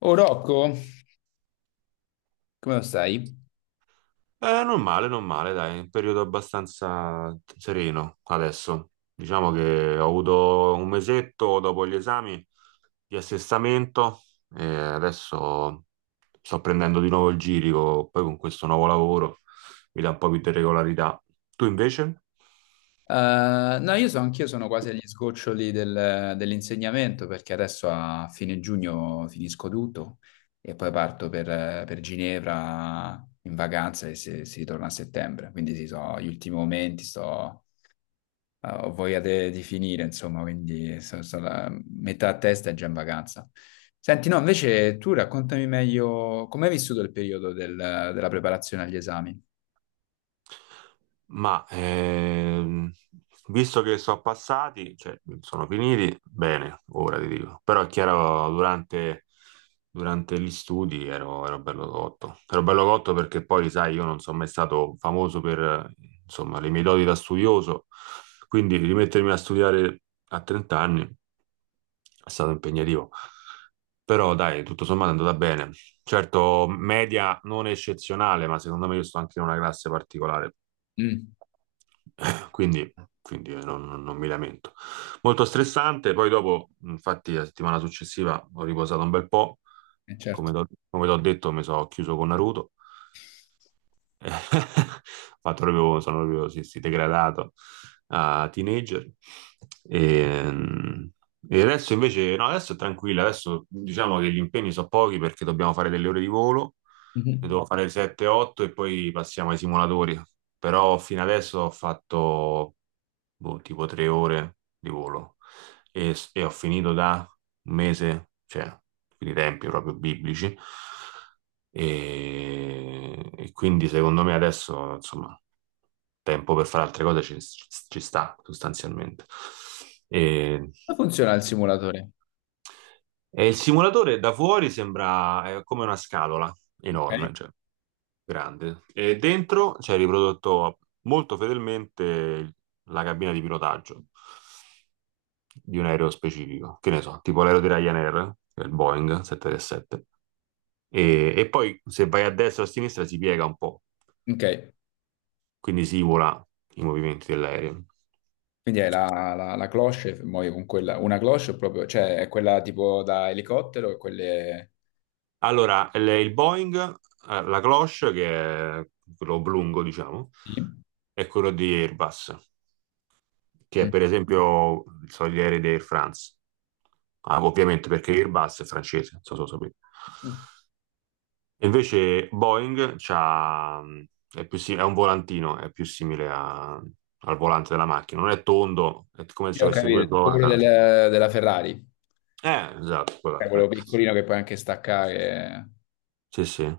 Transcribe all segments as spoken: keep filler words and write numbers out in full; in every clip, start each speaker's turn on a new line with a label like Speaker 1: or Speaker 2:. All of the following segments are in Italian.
Speaker 1: Oh Rocco, come lo stai?
Speaker 2: Eh, non male, non male, dai, è un periodo abbastanza sereno adesso. Diciamo che ho avuto un mesetto dopo gli esami di assestamento e adesso sto prendendo di nuovo il girico, poi con questo nuovo lavoro mi dà un po' più di regolarità. Tu invece?
Speaker 1: Eh, no, io so, anch'io sono quasi agli sgoccioli del- dell'insegnamento perché adesso a fine giugno finisco tutto e poi parto per, per Ginevra in vacanza e si, si ritorna a settembre. Quindi sì, so, gli ultimi momenti, sto, eh, ho voglia de- di finire, insomma, quindi so- so la- metà a testa è già in vacanza. Senti, no, invece tu raccontami meglio come hai vissuto il periodo del- della preparazione agli esami.
Speaker 2: Ma ehm, Visto che sono passati, cioè sono finiti, bene, ora ti dico. Però è chiaro, durante, durante gli studi ero, ero bello cotto. Ero bello cotto perché poi, sai, io non sono mai stato famoso per, eh, insomma, le mie doti da studioso. Quindi rimettermi a studiare a trenta anni è stato impegnativo. Però dai, tutto sommato è andata bene. Certo, media non eccezionale, ma secondo me io sto anche in una classe particolare.
Speaker 1: Mm,
Speaker 2: Quindi, quindi non, non- non mi lamento. Molto stressante, poi dopo, infatti, la settimana successiva ho riposato un bel po',
Speaker 1: eh,
Speaker 2: come
Speaker 1: certo.
Speaker 2: t'ho come t'ho detto, mi sono chiuso con Naruto fatto proprio, sono proprio sì, sì, degradato a teenager. E, e adesso invece, no, adesso è tranquilla, adesso diciamo che gli impegni sono pochi perché dobbiamo fare delle ore di volo, ne
Speaker 1: Mhm.
Speaker 2: devo fare sette otto e poi passiamo ai simulatori. Però fino adesso ho fatto boh, tipo tre ore di volo e, e ho finito da un mese, cioè, quindi tempi proprio biblici. E, e quindi secondo me adesso, insomma, tempo per fare altre cose ci, ci sta sostanzialmente. E,
Speaker 1: Come funziona il simulatore?
Speaker 2: e il simulatore da fuori sembra eh, come una scatola
Speaker 1: Ok,
Speaker 2: enorme, cioè grande, e dentro c'è riprodotto molto fedelmente la cabina di pilotaggio di un aereo specifico, che ne so, tipo l'aereo di Ryanair, che è il Boeing sette trentasette, e, e poi se vai a destra o a sinistra si piega un po',
Speaker 1: ok.
Speaker 2: quindi si simula i movimenti dell'aereo.
Speaker 1: Quindi hai la, la, la cloche, muovi con quella, una cloche proprio, cioè è quella tipo da elicottero e quelle...
Speaker 2: Allora, il il Boeing, eh, la cloche, che è quello oblungo, diciamo,
Speaker 1: Sì.
Speaker 2: è quello di Airbus, che è
Speaker 1: Mm.
Speaker 2: per esempio so, gli aerei di Air France. Ah, ovviamente perché Airbus è francese, non so se lo sapete. E invece Boeing c'ha, mh, è più si- è un volantino, è più simile a- al volante della macchina. Non è tondo, è come
Speaker 1: Sì,
Speaker 2: se
Speaker 1: ho
Speaker 2: avesse due
Speaker 1: capito, quello
Speaker 2: corna.
Speaker 1: del- della Ferrari.
Speaker 2: Eh, esatto, quella-
Speaker 1: Cioè, quello
Speaker 2: beh.
Speaker 1: piccolino che puoi anche staccare.
Speaker 2: Sì, sì.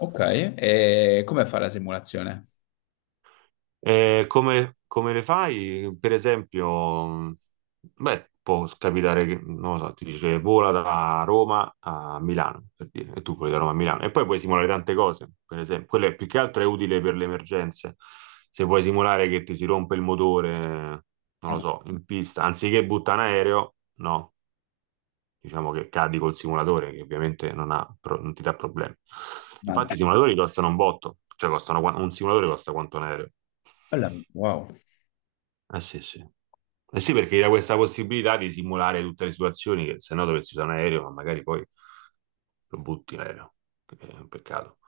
Speaker 1: Ok, e come fa la simulazione?
Speaker 2: E come, come le fai? Per esempio, mh, beh, può capitare che, non lo so, ti dice vola da Roma a Milano, per dire, e tu voli da Roma a Milano. E poi puoi simulare tante cose, per esempio. Quello è- più che altro è utile per le emergenze. Se vuoi simulare che ti si rompe il motore, non lo
Speaker 1: Eh,
Speaker 2: so, in pista, anziché butta in aereo, no, diciamo che cadi col simulatore, che ovviamente non ha pro- non ti dà problemi. Infatti i
Speaker 1: mannaggia.
Speaker 2: simulatori costano un botto, cioè costano, qua- un simulatore costa quanto un aereo.
Speaker 1: Bella, wow.
Speaker 2: Eh sì, sì. Eh sì, perché gli dà questa possibilità di simulare tutte le situazioni che se no dovresti usare un aereo, ma magari poi lo butti l'aereo, che è un peccato.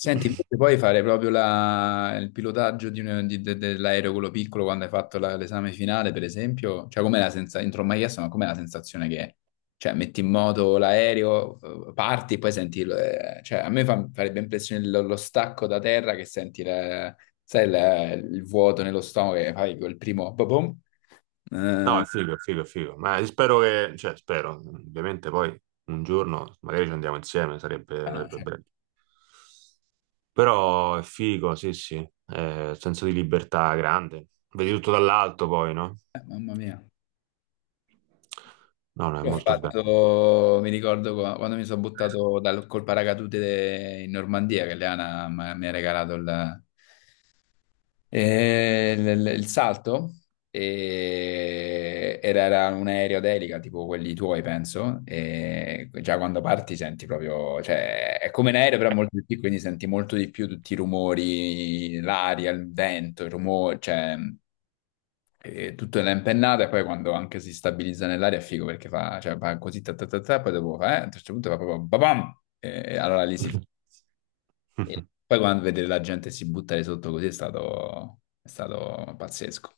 Speaker 1: Senti, invece puoi fare proprio la- il pilotaggio di un- di- de- dell'aereo quello piccolo quando hai fatto la- l'esame finale, per esempio? Cioè, com'è la sensazione? Non te l'ho mai chiesto, ma com'è la sensazione che è? Cioè, metti in moto l'aereo, eh, parti e poi senti... il- eh, cioè, a me fa- farebbe impressione lo, lo stacco da terra che senti la- sai, la- il vuoto nello stomaco che fai quel primo... boh, boom.
Speaker 2: No,
Speaker 1: Eh,
Speaker 2: è figo, è figo, è figo. Ma spero che, cioè, spero, ovviamente poi un giorno magari ci andiamo insieme, sarebbe, sarebbe
Speaker 1: ah,
Speaker 2: bello. Però è figo, sì, sì. Eh, senso di libertà grande. Vedi tutto dall'alto poi, no?
Speaker 1: cioè, mamma mia.
Speaker 2: No, no, è
Speaker 1: Io ho
Speaker 2: molto bello.
Speaker 1: fatto, mi ricordo qua- quando mi sono buttato dal, col paracadute in Normandia, che Leana m- mi ha regalato il, eh, il- il il salto, e era, era un aereo d'elica, tipo quelli tuoi, penso, e già quando parti senti proprio, cioè è come un aereo però molto più piccolo, quindi senti molto di più tutti i rumori, l'aria, il vento, il rumore, cioè... E tutto nella impennata e poi quando anche si stabilizza nell'aria è figo perché fa, cioè, fa così, ta, ta, ta, ta, poi dopo fa, eh, a un certo punto fa proprio babam! E allora lì si fa. E poi quando vedere la gente si buttare sotto così è stato, è stato pazzesco.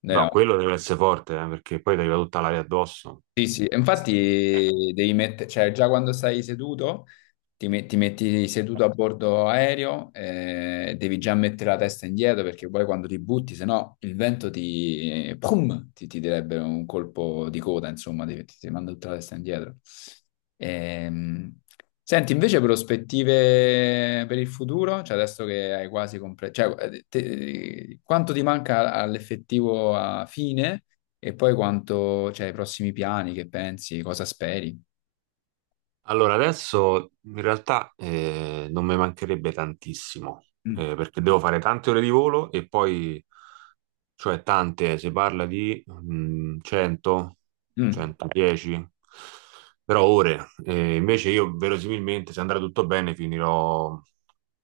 Speaker 1: Noi
Speaker 2: No,
Speaker 1: eravamo...
Speaker 2: quello deve essere forte, eh, perché poi ti arriva tutta l'aria addosso.
Speaker 1: Sì, sì, e infatti devi mettere, cioè già quando stai seduto, ti, met- ti metti seduto a bordo aereo, eh, devi già mettere la testa indietro perché poi quando ti butti, se no il vento ti, pum, ti, ti direbbe un colpo di coda, insomma, ti, ti- ti manda tutta la testa indietro. Ehm, Senti, invece prospettive per il futuro, cioè adesso che hai quasi completato, cioè, eh, te- quanto ti manca all'effettivo a fine? E poi quanto, cioè, i prossimi piani, che pensi, cosa speri?
Speaker 2: Allora, adesso in realtà eh, non mi mancherebbe tantissimo,
Speaker 1: Mm.
Speaker 2: eh, perché devo fare tante ore di volo e poi, cioè tante, si parla di mm, cento,
Speaker 1: Mm.
Speaker 2: centodieci, però ore. Eh, invece io verosimilmente, se andrà tutto bene, finirò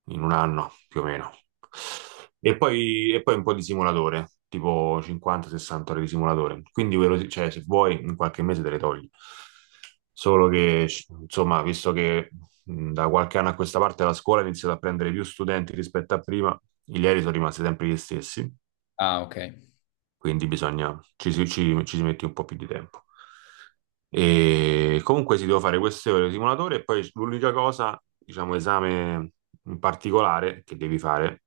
Speaker 2: in un anno più o meno. E poi, e poi un po' di simulatore, tipo cinquanta sessanta ore di simulatore. Quindi, veros- cioè, se vuoi, in qualche mese te le togli. Solo che, insomma, visto che mh, da qualche anno a questa parte la scuola ha iniziato a prendere più studenti rispetto a prima, i aerei sono rimasti sempre gli stessi,
Speaker 1: Ah, ok.
Speaker 2: quindi bisogna, ci, si ci- ci si mette un po' più di tempo. E comunque si deve fare queste ore di simulatore e poi l'unica cosa, diciamo, esame in particolare che devi fare,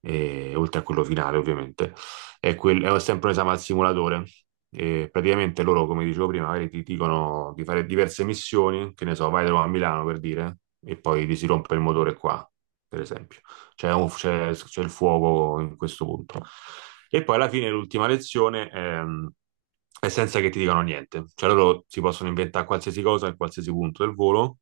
Speaker 2: eh, oltre a quello finale ovviamente, è, quel- è sempre un esame al simulatore. E praticamente loro, come dicevo prima, magari ti dicono di fare diverse missioni, che ne so, vai da Roma a Milano per dire, e poi ti si rompe il motore qua, per esempio c'è, un- c'è- c'è il fuoco in questo punto. E poi alla fine l'ultima lezione ehm, è senza che ti dicano niente, cioè loro si possono inventare qualsiasi cosa in qualsiasi punto del volo,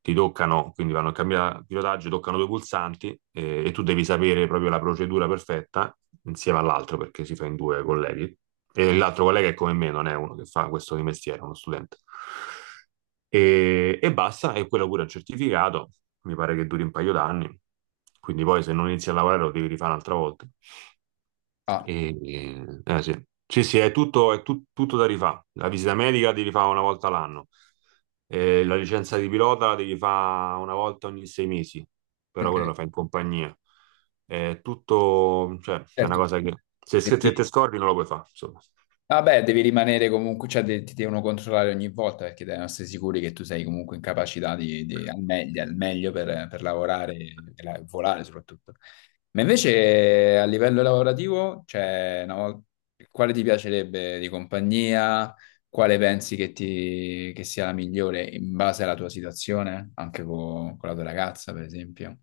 Speaker 2: ti toccano, quindi vanno a cambiare pilotaggio, toccano due pulsanti, eh, e tu devi sapere proprio la procedura perfetta insieme all'altro perché si fa in due colleghi. E l'altro collega è come me, non è uno che fa questo di mestiere, è uno studente e, e basta, e quello pure è un certificato, mi pare che duri un paio d'anni, quindi poi se non inizi a lavorare lo devi rifare un'altra volta.
Speaker 1: Ah,
Speaker 2: E, e- eh, sì. Sì, sì, è tutto, è tut- tutto da rifare. La visita medica devi fare una volta l'anno, e la licenza di pilota la devi fare una volta ogni sei mesi, però
Speaker 1: ok.
Speaker 2: quella la fai in compagnia. È tutto, cioè, è una cosa che se, se
Speaker 1: Certo.
Speaker 2: se te scordi non lo puoi fare, insomma.
Speaker 1: Vabbè, devi rimanere comunque, cioè de- ti devono controllare ogni volta perché devono essere sicuri che tu sei comunque in capacità di, di- al meglio, al meglio per, per lavorare e la- volare soprattutto. Ma invece a livello lavorativo, cioè, una vol- quale ti piacerebbe di compagnia? Quale pensi che, ti, che sia la migliore in base alla tua situazione? Anche co- con, la tua ragazza, per esempio.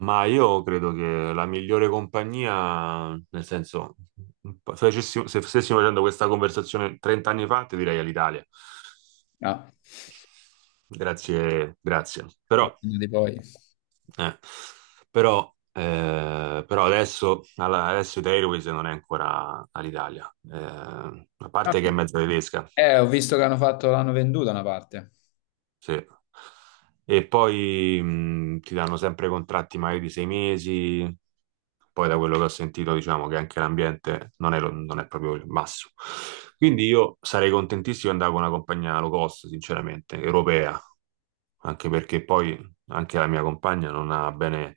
Speaker 2: Ma io credo che la migliore compagnia, nel senso, se facessimo- se stessimo facendo questa conversazione trenta anni fa, ti direi all'Italia.
Speaker 1: Ah,
Speaker 2: Grazie, grazie. Però,
Speaker 1: fortuna di poi.
Speaker 2: eh, però, eh, però adesso, alla- adesso Italia Airways non è ancora all'Italia. Eh, a
Speaker 1: Ah,
Speaker 2: parte che è mezza tedesca.
Speaker 1: eh, ho visto che hanno fatto, l'hanno venduta una parte.
Speaker 2: Sì. E poi mh, ti danno sempre contratti magari di sei mesi, poi da quello che ho sentito diciamo che anche l'ambiente non è, lo- non è proprio il massimo. Quindi io sarei contentissimo di andare con una compagnia low cost, sinceramente, europea, anche perché poi anche la mia compagna non ha bene,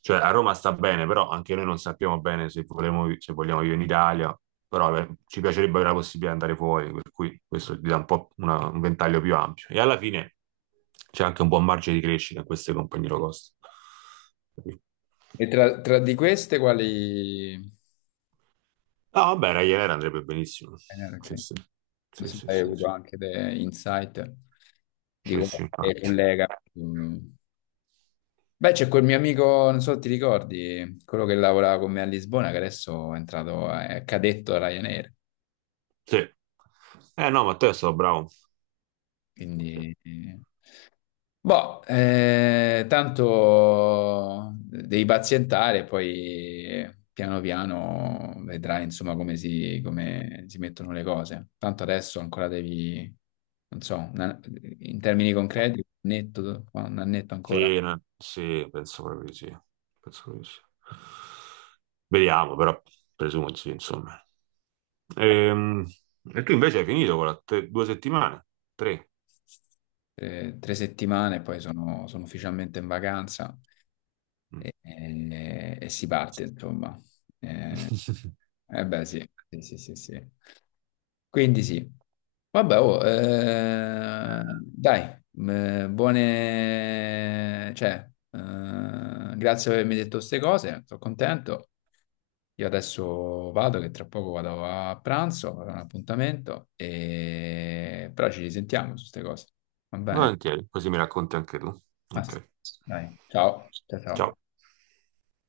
Speaker 2: cioè a Roma sta bene, però anche noi non sappiamo bene se vogliamo, se vogliamo vivere in Italia, però eh, ci piacerebbe avere la possibilità di andare fuori, per cui questo ti dà un po' una- un ventaglio più ampio. E alla fine c'è anche un buon margine di crescita in queste compagnie low cost. Capito?
Speaker 1: E tra, tra di queste quali...
Speaker 2: No, vabbè, Ryanair andrebbe benissimo.
Speaker 1: eh, no, perché
Speaker 2: Sì, sì,
Speaker 1: non
Speaker 2: sì,
Speaker 1: so se
Speaker 2: sì,
Speaker 1: hai
Speaker 2: sì,
Speaker 1: avuto anche dei insight di
Speaker 2: sì, sì, sì.
Speaker 1: qualche collega. Mm. Beh, c'è quel mio amico, non so se ti ricordi, quello che lavorava con me a Lisbona, che adesso è entrato, è cadetto a Ryanair,
Speaker 2: Sì. Eh no, Matteo è stato bravo. Sì.
Speaker 1: quindi... eh, boh, eh, tanto devi pazientare, poi piano piano vedrai insomma come si, come si mettono le cose. Tanto adesso ancora devi, non so, una- in termini concreti, un annetto, un annetto ancora,
Speaker 2: Sì, no- sì, penso proprio di sì. Penso proprio di sì. Vediamo, però presumo di sì, insomma. Ehm, E, tu invece hai finito con la te- due settimane? Tre?
Speaker 1: eh, tre settimane, poi sono, sono ufficialmente in vacanza
Speaker 2: Mm.
Speaker 1: e, e- e si parte, insomma. Eh beh, sì, sì, sì, sì, sì. Quindi sì. Vabbè, oh, eh, dai, eh, buone... cioè, eh, grazie per avermi detto queste cose, sono contento. Io adesso vado, che tra poco vado a pranzo, avrò un appuntamento, e... però ci risentiamo su queste cose. Va bene?
Speaker 2: Volentieri, così mi racconti anche tu.
Speaker 1: Massimo,
Speaker 2: Ok.
Speaker 1: dai, ciao. Ciao, ciao.
Speaker 2: Ciao.